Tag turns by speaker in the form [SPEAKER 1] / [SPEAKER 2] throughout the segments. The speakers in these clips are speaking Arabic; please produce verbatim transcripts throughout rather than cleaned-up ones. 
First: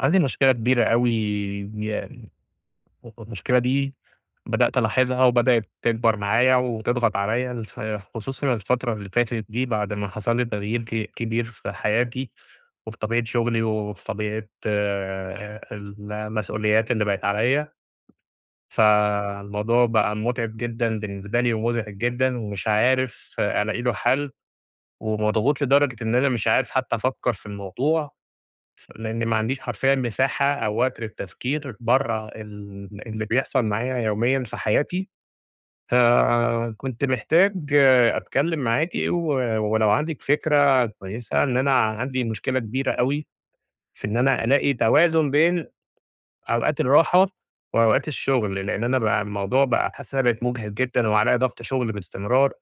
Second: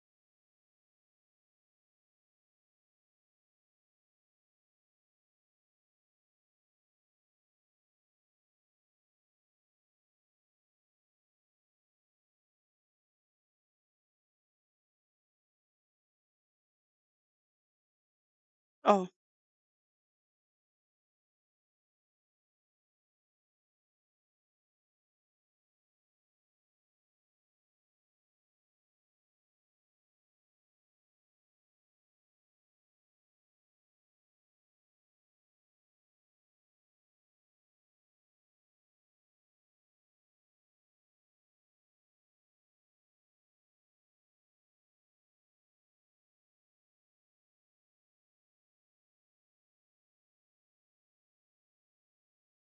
[SPEAKER 1] عندي مشكلة كبيرة أوي يعني المشكلة دي بدأت ألاحظها وبدأت تكبر معايا وتضغط عليا الف- خصوصًا الفترة اللي فاتت دي بعد ما حصل لي تغيير ك- كبير في حياتي وفي طبيعة شغلي وفي طبيعة آه، المسؤوليات اللي بقت عليا.
[SPEAKER 2] آه،
[SPEAKER 1] فالموضوع بقى متعب جدًا بالنسبة لي ومزعج جدًا ومش عارف آه، ألاقي له حل، ومضغوط لدرجة إن أنا مش عارف حتى أفكر في الموضوع لإن ما عنديش حرفيًا مساحة أو وقت للتفكير برّه ال اللي بيحصل معايا يوميًا في حياتي، فكنت محتاج آه، أتكلم معاكِ و ولو عندِك فكرة كويسة إن أنا عندي مشكلة كبيرة أوي في إن أنا ألاقي توازن بين أوقات الراحة وأوقات الشغل، لإن أنا بقى الموضوع بقى حاسس إن أنا بقيت مجهد جدًا وعليّا ضغط شغل باستمرار،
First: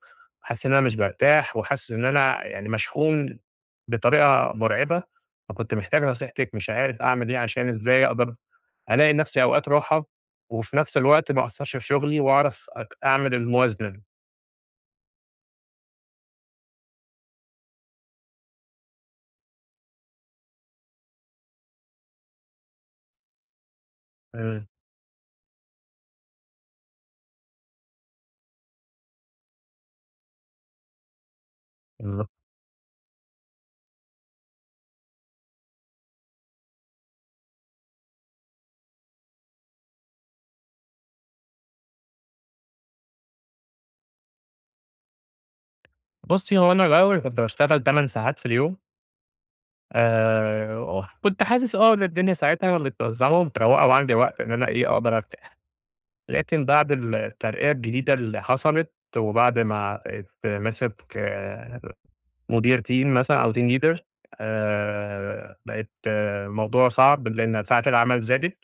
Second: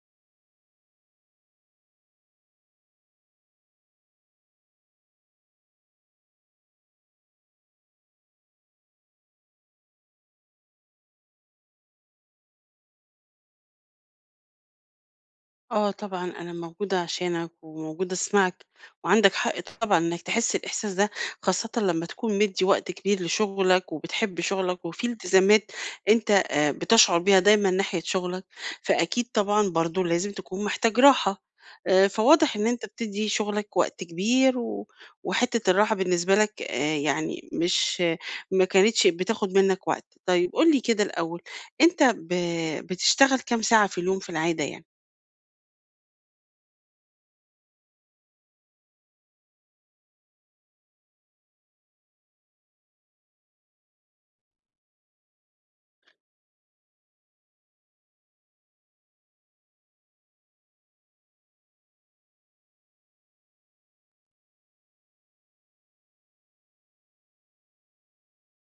[SPEAKER 1] حاسس إن أنا مش بارتاح وحاسس إن أنا يعني مشحون بطريقة مرعبة. فكنت محتاج نصيحتِك، مش عارف أعمل إيه عشان إزاي أقدر ألاقي لنفسي أوقات راحة وفي نفس الوقت ما أأثّرش في شغلي وأعرف أك أعمل الموازنة دي.
[SPEAKER 2] آه طبعًا أنا موجودة عشانك، وموجودة أسمعك، وعندك حق طبعًا إنك تحس الإحساس ده، خاصةً لمّا تكون مدّي وقت كبير لشغلك، وبتحب
[SPEAKER 1] إمم،
[SPEAKER 2] شغلك، وفي التزامات أنت آآ بتشعر بيها دايمًا ناحية شغلك، فأكيد طبعًا برضه لازم تكون محتاج راحة، آآ
[SPEAKER 1] بالضبط.
[SPEAKER 2] فواضح إن أنت بتدّي شغلك وقت كبير، و وحتة الراحة بالنسبة لك آآ يعني مش آه، ما كانتش بتاخد منك وقت. طيب قُل لي كده الأول، أنت ب بتشتغل كام ساعة في اليوم في العادة يعني؟
[SPEAKER 1] بُصّي، هو أنا الأول كنت باشتغل 8 ساعات في اليوم، آآ، وكنت حاسس آه إن الدنيا ساعتها اللي بتوزّعهم، تروّقوا وعندي وقت إن أنا إيه، أقدر أرتاح. لكن بعد الترقية الجديدة اللي حصلت وبعد ما بقيت ماسك آآ مدير team مثلًا أو team leader، آآ بقت الموضوع صعب لإن ساعات العمل زادت،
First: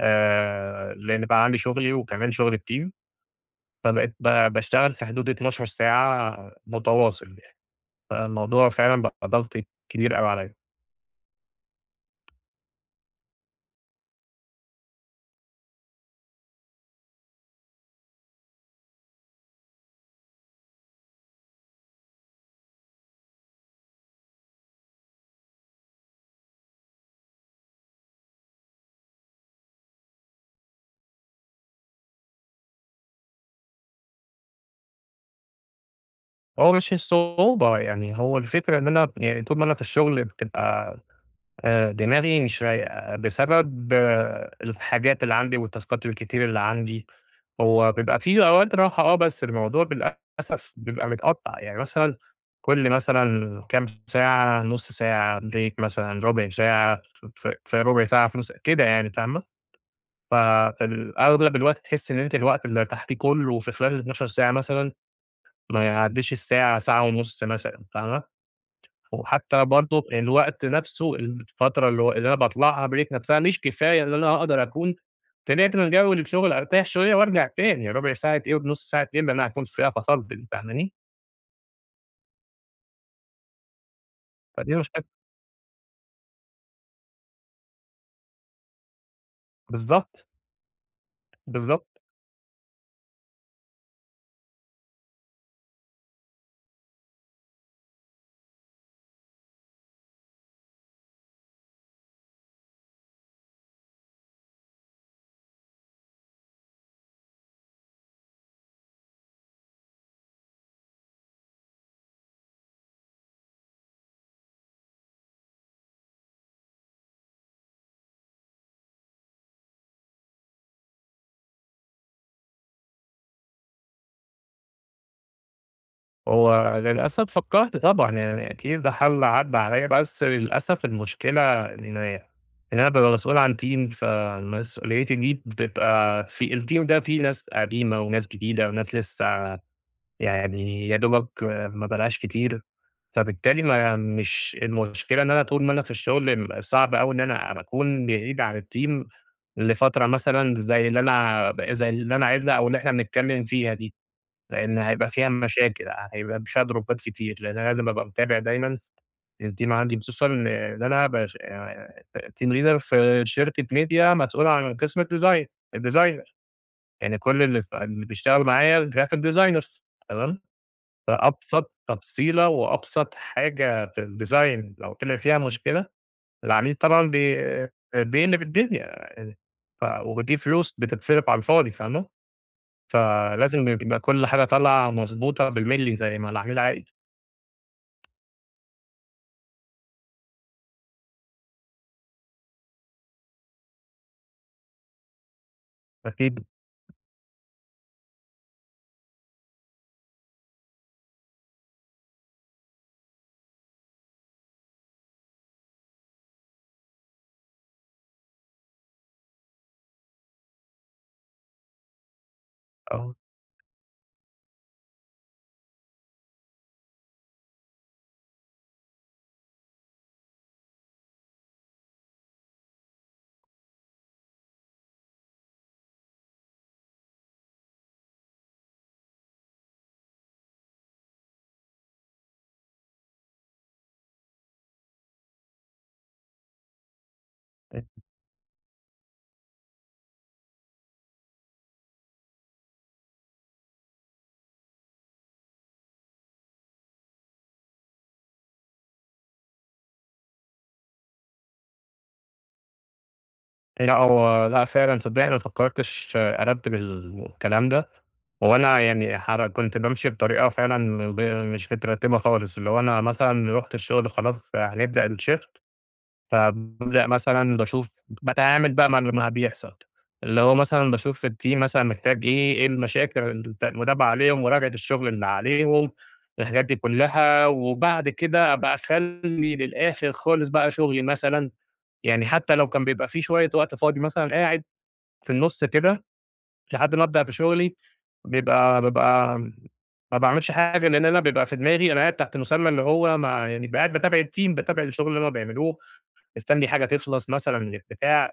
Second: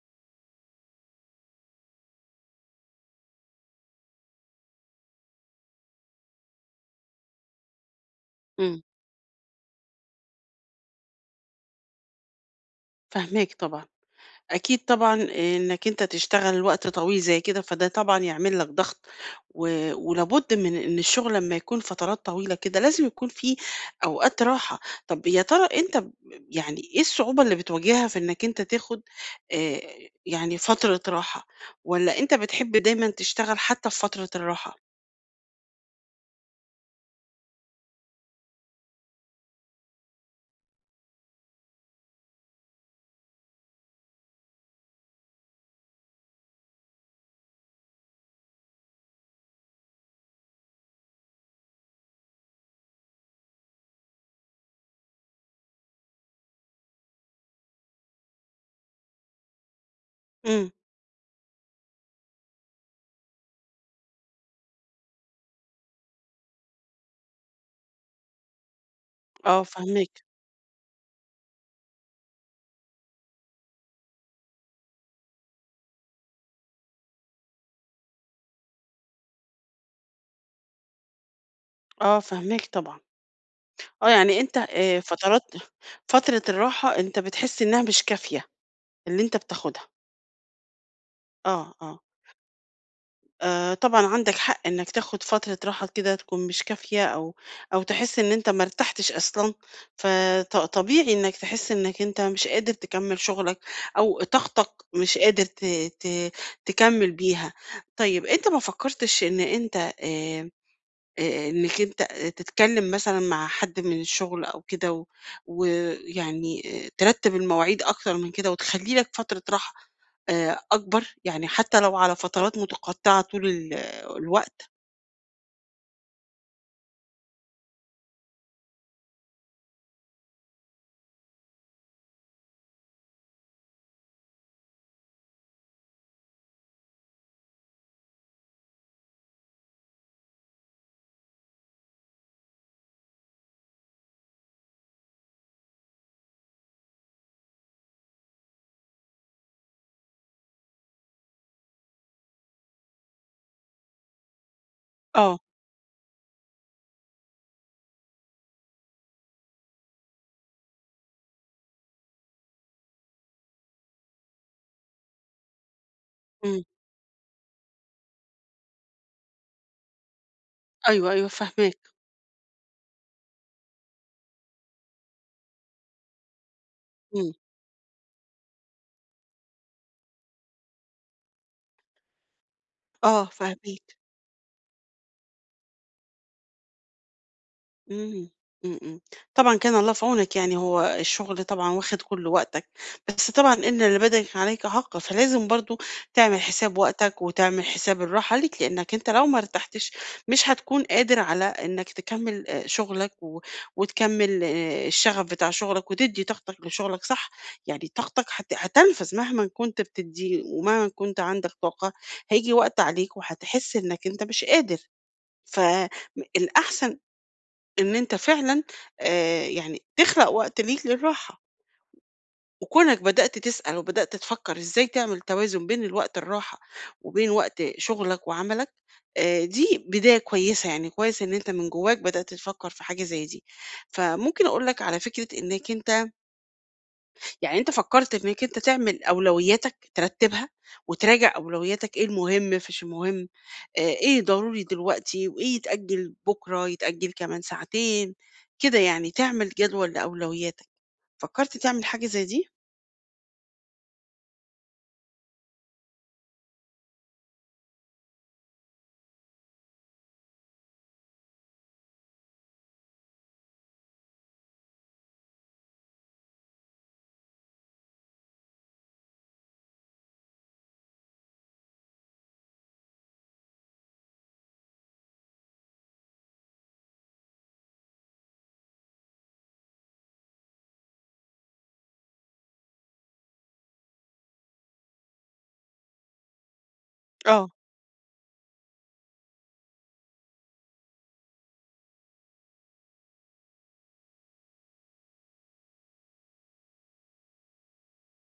[SPEAKER 1] آآ لإن بقى عندي شغلي وكمان شغل الteam، فبقيت ب باشتغل في حدود 12 ساعة متواصل يعني، فالموضوع
[SPEAKER 2] إمم.
[SPEAKER 1] فعلًا بقى ضغط كبير أوي عليّا.
[SPEAKER 2] فاهماك طبعًا. أكيد طبعًا إنك أنت تشتغل وقت طويل زي كده، فده طبعًا يعمل لك ضغط، و ولابد من إن الشغل لمّا يكون فترات طويلة كده لازم يكون في أوقات راحة. طب يا ترى أنت ب يعني إيه الصعوبة اللي بتواجهها في إنك أنت تاخد آآ، يعني فترة راحة، والّا أنت بتحب دايمًا تشتغل حتى في فترة الراحة؟
[SPEAKER 1] هو مش الصعوبة يعني، هو الفكرة إن أنا يعني طول ما أنا في الشغل بتبقى آآ دماغي مش رايقة بسبب آه، الحاجات اللي عندي والتاسكات الكتير اللي عندي، هو بيبقى في أوقات راحة آه، بس الموضوع للأسف بيبقى متقطّع، يعني مثلًا كل مثلًا كام ساعة، نُص ساعة break مثلًا، ربع ساعة، ف في ربع ساعة في نُص كده يعني فاهمة؟
[SPEAKER 2] إمم.
[SPEAKER 1] فال أغلب الوقت تحس إن أنتِ الوقت اللي ارتحتيه كلّه في خلال الاتناشر ساعة مثلًا ما يعدّيش الساعة، ساعة ونُص مثلًا، فاهمة؟
[SPEAKER 2] آه،
[SPEAKER 1] وحتى برضه
[SPEAKER 2] فاهماك.
[SPEAKER 1] الوقت نفسه الفترة اللي هو اللي أنا باطلعها break نفسها مش كفاية إن أنا أقدر أكون طلعت من جو الشغل أرتاح شوية وأرجع تاني، ربع ساعة إيه ونص ساعة إيه اللي أنا هاكون فيها فصلت دي، فاهماني؟
[SPEAKER 2] آه، فاهماك طبعًا. آه، يعني أنت
[SPEAKER 1] فدي
[SPEAKER 2] آآ،
[SPEAKER 1] مشكلة.
[SPEAKER 2] فترات فترة الراحة أنت بتحس إنها مش كافية. اللي أنت بتاخدها،
[SPEAKER 1] بالضبط،
[SPEAKER 2] آه،
[SPEAKER 1] بالضبط.
[SPEAKER 2] آه، آآ، طبعًا عندك حق إنك تاخد فترة راحة كده تكون مش كافية أو أو تحس إن أنت ما ارتحتش أصلًا، فط طبيعي إنك تحس إنك أنت مش قادر تكمّل شغلك أو طاقتك مش قادر ت ت تكمّل بيها. طيب أنت ما فكّرتش إن أنت آآ آآ إنِّك أنت تتكلّم مثلًا مع حد من الشغل أو كده و ويعني آآ ترتّب المواعيد أكتر من كده وتخلّي لك فترة راحة آآ أكبر، يعني حتى لو على فترات متقطّعة طول ال الوقت.
[SPEAKER 1] هو للأسف فكّرت طبعًا يعني أكيد ده حَل عدّى عليّا، بس للأسف المشكلة إن أنا يعني إن أنا بابقى مسؤول عن team، فمسؤوليتي دي بتبقى في الteam ده فيه ناس قديمة وناس جديدة وناس لسه يعني يا دوبك آه، ما بلاقاش كتير، فبالتالي ما مش المشكلة إن أنا طول ما أنا في الشغل صعب أوي إن أنا أكون بعيد عن الteam لفترة مثلًا زي اللي أنا زي اللي أنا عايزها أو اللي إحنا بنتكلم فيها دي، لإن هيبقى فيها
[SPEAKER 2] آه.
[SPEAKER 1] مشاكل، هيبقى فيها دروبات كتير، لإن أنا لازم أبقى متابع دايمًا الteam عندي، خصوصًا إن إن أنا باش team leader في شركة ميديا مسؤول عن قسم الdesign، الdesigner
[SPEAKER 2] إمم.
[SPEAKER 1] يعني كل اللي ف اللي بيشتغلوا معايا graphic designers. تمام.
[SPEAKER 2] أيوه، أيوه،
[SPEAKER 1] فأبسط
[SPEAKER 2] فاهماك.
[SPEAKER 1] تفصيلة وأبسط حاجة في الdesign لو طلع فيها مشكلة، العميل طبعًا
[SPEAKER 2] إمم.
[SPEAKER 1] بي بيقلب الدنيا، يعني. ف ودي فلوس بتتصرف على الفاضي فاهمة؟
[SPEAKER 2] آه،
[SPEAKER 1] فلازم
[SPEAKER 2] فاهماك.
[SPEAKER 1] يبقى كل حاجة طالعة مضبوطة بالملي زي ما العميل عايز.
[SPEAKER 2] إمم، إمم، إمم. طبعًا كان الله في عونك، يعني هو الشغل طبعًا واخد كل وقتك، بس طبعًا إن لبدنك عليك حق، فلازم برضه تعمل
[SPEAKER 1] أكيد
[SPEAKER 2] حساب وقتك وتعمل حساب الراحة ليك، لإنك أنت لو ما ارتحتش مش هتكون قادر على إنك تكمّل آآ شغلك و وتكمّل آآ الشغف بتاع شغلك وتدّي طاقتك لشغلك صح، يعني طاقتك هت هتنفذ مهمًا كنت بتدّيه ومهما كنت عندك طاقة، هييجي وقت
[SPEAKER 1] آه.
[SPEAKER 2] عليك وهتحس إنك أنت مش قادر، فم الأحسن إن أنت فعلًا آآ يعني تخلق وقت ليك للراحة، وكونك بدأت تسأل وبدأت تفكّر إزاي تعمل توازن بين الوقت الراحة وبين وقت شغلك وعملك، آآ دي بداية كويسة، يعني كويس إن أنت من جواك بدأت تفكّر في حاجة زي دي. فممكن أقول لك على فكرة إنك أنت يعني أنت فكّرت إنّك أنت تعمل أولوياتك، ترتّبها وتراجع أولوياتك إيه المهم، فيش المهم، آآ إيه ضروري دلوقتي وإيه يتأجّل بُكرة، يتأجّل كمان ساعتين، كده يعني، تعمل جدول لأولوياتك. فكّرت تعمل حاجة زي دي؟
[SPEAKER 1] لأ هو لأ فعلًا صدقيني ما فكرتش أرتب الكلام ده، هو أنا يعني حر كنت بامشي بطريقة فعلًا ب مش مترتبة خالص، اللي هو أنا مثلًا رُحت الشغل خلاص هنبدأ الشيفت، فبابدأ مثلًا باشوف باتعامل بقى مع اللي ما بيحصل، اللي هو مثلًا باشوف الteam مثلًا محتاج إيه، إيه المشاكل ال المتابعة عليهم، مراجعة الشغل اللي عليهم، الحاجات دي كلّها، وبعد كده أبقى أخلّي للآخر خالص بقى شغلي مثلًا، يعني حتى لو كان بيبقى في شوية وقت فاضي مثلًا قاعد في النُص كده لحد ما أبدأ في
[SPEAKER 2] آه.
[SPEAKER 1] شغلي، بيبقى بابقى ما باعملش حاجة، لإن أنا بيبقى في دماغي أنا قاعد تحت مسمى اللي هو ما يعني ب قاعد باتابع الteam، باتابع الشغل اللي هُم بيعملوه. مستني حاجة تخلص مثلًا بتاع.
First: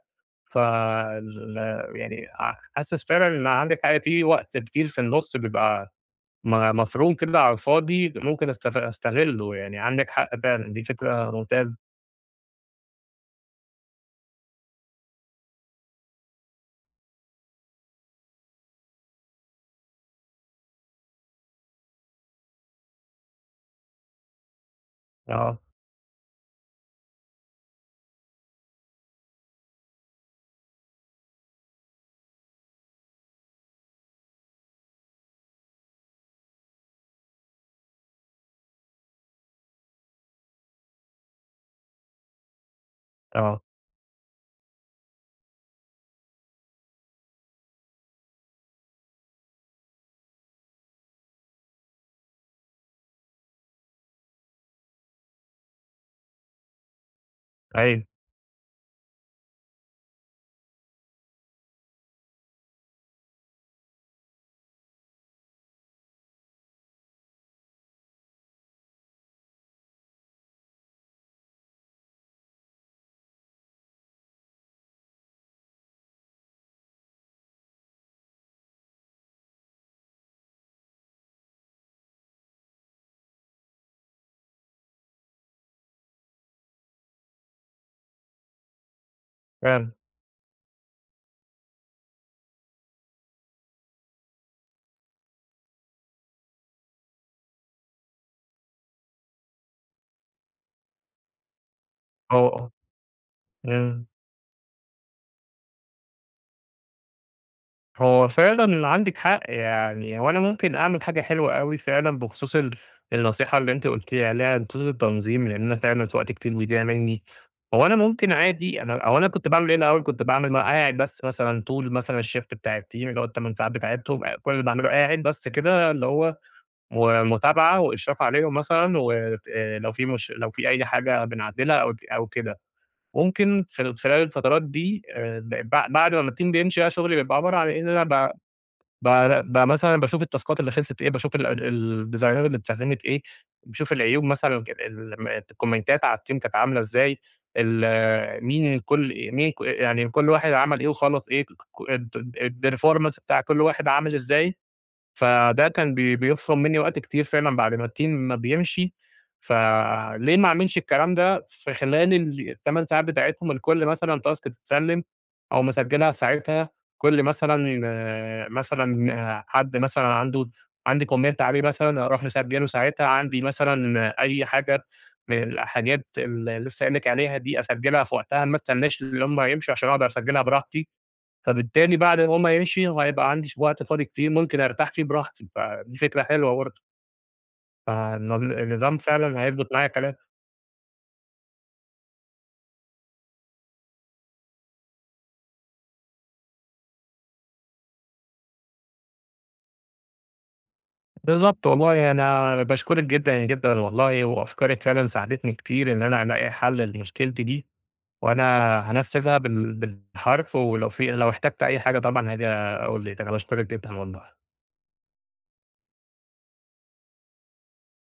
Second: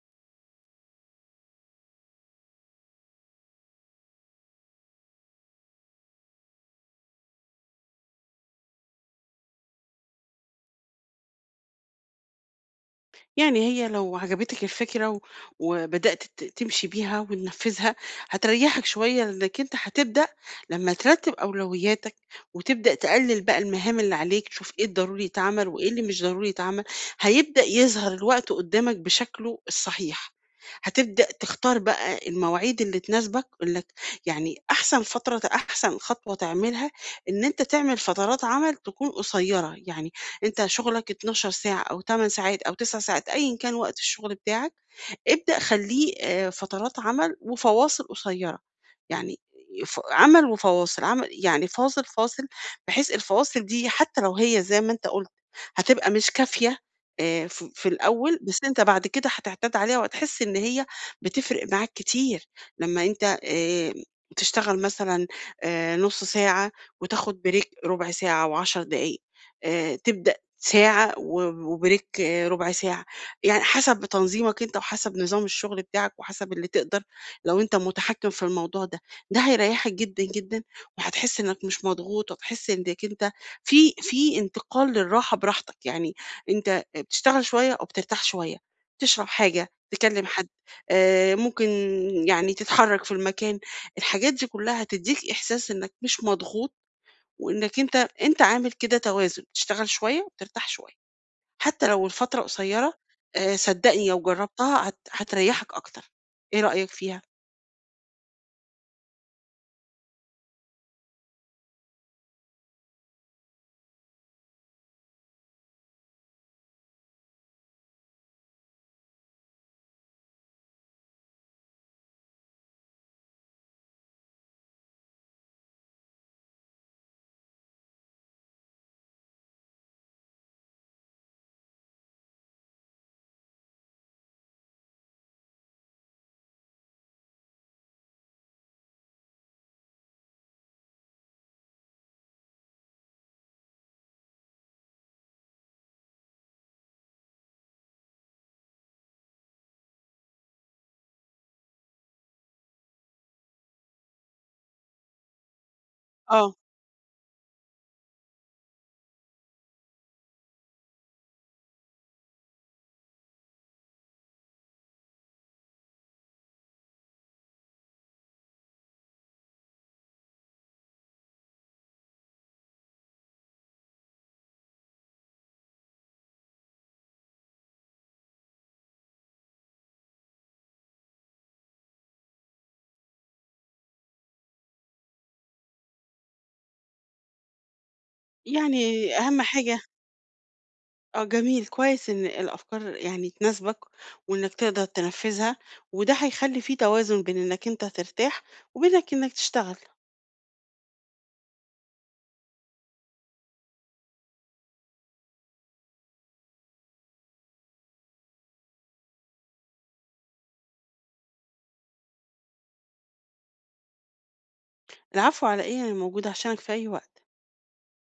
[SPEAKER 1] فال يعني ع حاسس فعلًا إن عندِك حق في وقت كتير في النُص بيبقى م مفروم كده على الفاضي ممكن أستغ أستغلّه، يعني عندِك حق فعلًا، دي فكرة ممتازة.
[SPEAKER 2] يعني هي لو عجبتِك الفكرة و وبدأت ت تمشي بيها وتنفّذها، هتريّحك شوية لإنك أنت هتبدأ لمّا ترتّب أولوياتك وتبدأ تقلِّل بقى المهام اللي عليك، تشوف إيه الضروري
[SPEAKER 1] آه،
[SPEAKER 2] يتعمل وإيه اللي مش ضروري يتعمل، هيبدأ يظهر الوقت قدّامك بشكله الصحيح. هتبدأ تختار بقى المواعيد اللي تناسبك إنك يعني أحسن فترة أحسن خطوة تعملها إن أنت تعمل فترات عمل تكون قصيّرة، يعني أنت شغلك 12 ساعة أو 8 ساعات أو 9 ساعات أيًا
[SPEAKER 1] آه،
[SPEAKER 2] كان وقت الشغل بتاعك، ابدأ خلّيه آآ فترات عمل وفواصل قصيّرة، يعني ف عمل وفواصل، عمل يعني فاصل، فاصل، بحيث الفواصل دي حتى لو هي زي ما أنت قُلت هتبقى مش كافية آآ ف في
[SPEAKER 1] أيوه
[SPEAKER 2] الأول، بس أنت بعد كده هتعتاد عليها وهتحس إن هي بتفرق معاك كتير، لمّا أنت آآ تشتغل مثلًا آآ نُص ساعة وتاخد بريك ربع ساعة و10 دقايق، آآ تبدأ ساعة و وبريك آه، ربع ساعة. يعني حسب تنظيمك أنت وحسب نظام الشغل بتاعك وحسب اللي تقدر، لو أنت متحكم في الموضوع ده، ده هيريحك جدًا، جدًا، وهتحس إنك مش مضغوط وهتحس إنك أنت في في انتقال للراحة براحتك، يعني أنت بتشتغل شوية أو بترتاح شوية، تشرب حاجة،
[SPEAKER 1] فعلًا.
[SPEAKER 2] تكلم حد، آآ ممكن يعني تتحرك في المكان، الحاجات دي كلها هتدّيك إحساس إنك مش مضغوط وإنك أنت أنت عامل كده توازن، بتشتغل شوية وبترتاح شوية. حتى لو الفترة
[SPEAKER 1] هو
[SPEAKER 2] قصيرة آآ
[SPEAKER 1] إمم.
[SPEAKER 2] صدّقني لو جرّبتها هت هتريّحك أكتر. إيه رأيك فيها؟
[SPEAKER 1] هو فعلًا عندِك حق، يعني هو أنا ممكن أعمل حاجة حلوة أوي فعلًا بخصوص ال النصيحة اللي أنتِ قلتِ عليها بخصوص التنظيم، لإن أنا فعلًا وقت كتير بيضيع مني، هو أنا ممكن عادي أنا هو أنا كنت باعمل إيه الأول، كنت باعمل أنا قاعد بس مثلًا طول مثلًا الshift بتاع الteam اللي هو التمن ساعات بتاعتهم، آه، كل اللي باعمله قاعد بس كده اللي هو ومتابعة وإشراف عليهم مثلًا، ولو في مش لو في أي حاجة بنعدلها أو أو كده، ممكن في خلال الفترات دي آآ، ب بعد ما الteam بيمشي بقى شغلي بيبقى عبارة عن إن أنا ب بقى بقى مثلًا باشوف التاسكات اللي خلصت إيه، باشوف ال ال الديزاينات اللي اتستخدمت إيه، باشوف العيوب مثلًا ك ال الكومنتات على الteam كانت عاملة إزاي، ال مين كل مين ك يعني كل واحد عمل إيه وخلص إيه، ك الperformance بتاع كل واحد عامل إزاي. فده كان بي
[SPEAKER 2] آه،
[SPEAKER 1] بيفرُم منّي وقت كتير فعلًا بعد ما الteam ما بيمشي، فليه ما أعملش الكلام ده في خلال ال التمن ساعات بتاعتهم، الكل مثلًا task تتسلِّم أقوم مسجّلها في ساعتها، كل مثلًا آه، مثلًا آه، حد مثلًا عنده عندي comment عليه مثلًا أروح مسجّله ساعتها، عندي مثلًا آه، أي حاجة من الحاجات اللي لسه قايل لِك عليها دي أسجّلها في وقتها، ما استناش اللي هم يمشوا عشان أقدر أسجّلها براحتي. فبالتالي بعد ما هو ما يمشي وهيبقى عندي ش وقت فاضي كتير ممكن أرتاح فيه براحتي، فدي فكرة حلوة برضه، فالن النظام
[SPEAKER 2] يعني أهم
[SPEAKER 1] فعلًا هيضبط
[SPEAKER 2] حاجة.
[SPEAKER 1] معايا كلام.
[SPEAKER 2] آه، جميل، كويس إن الأفكار يعني تناسبك وإنك تقدر تنفّذها، وده هيخلّي في توازن بين إنك أنت ترتاح وبين إنك تشتغل.
[SPEAKER 1] بالضبط والله أنا باشكرِك جدًا، جدًا والله وأفكارِك فعلًا ساعدتني كتير إن أنا ألاقي حل لمشكلتي دي، وأنا هانفذها بال بالحرف ولو في لو احتجت أي حاجة طبعًا هاجي أقول لِك، أنا باشكرِك جدًا والله.
[SPEAKER 2] العفو على إيه، أنا موجودة عشانك في أي وقت.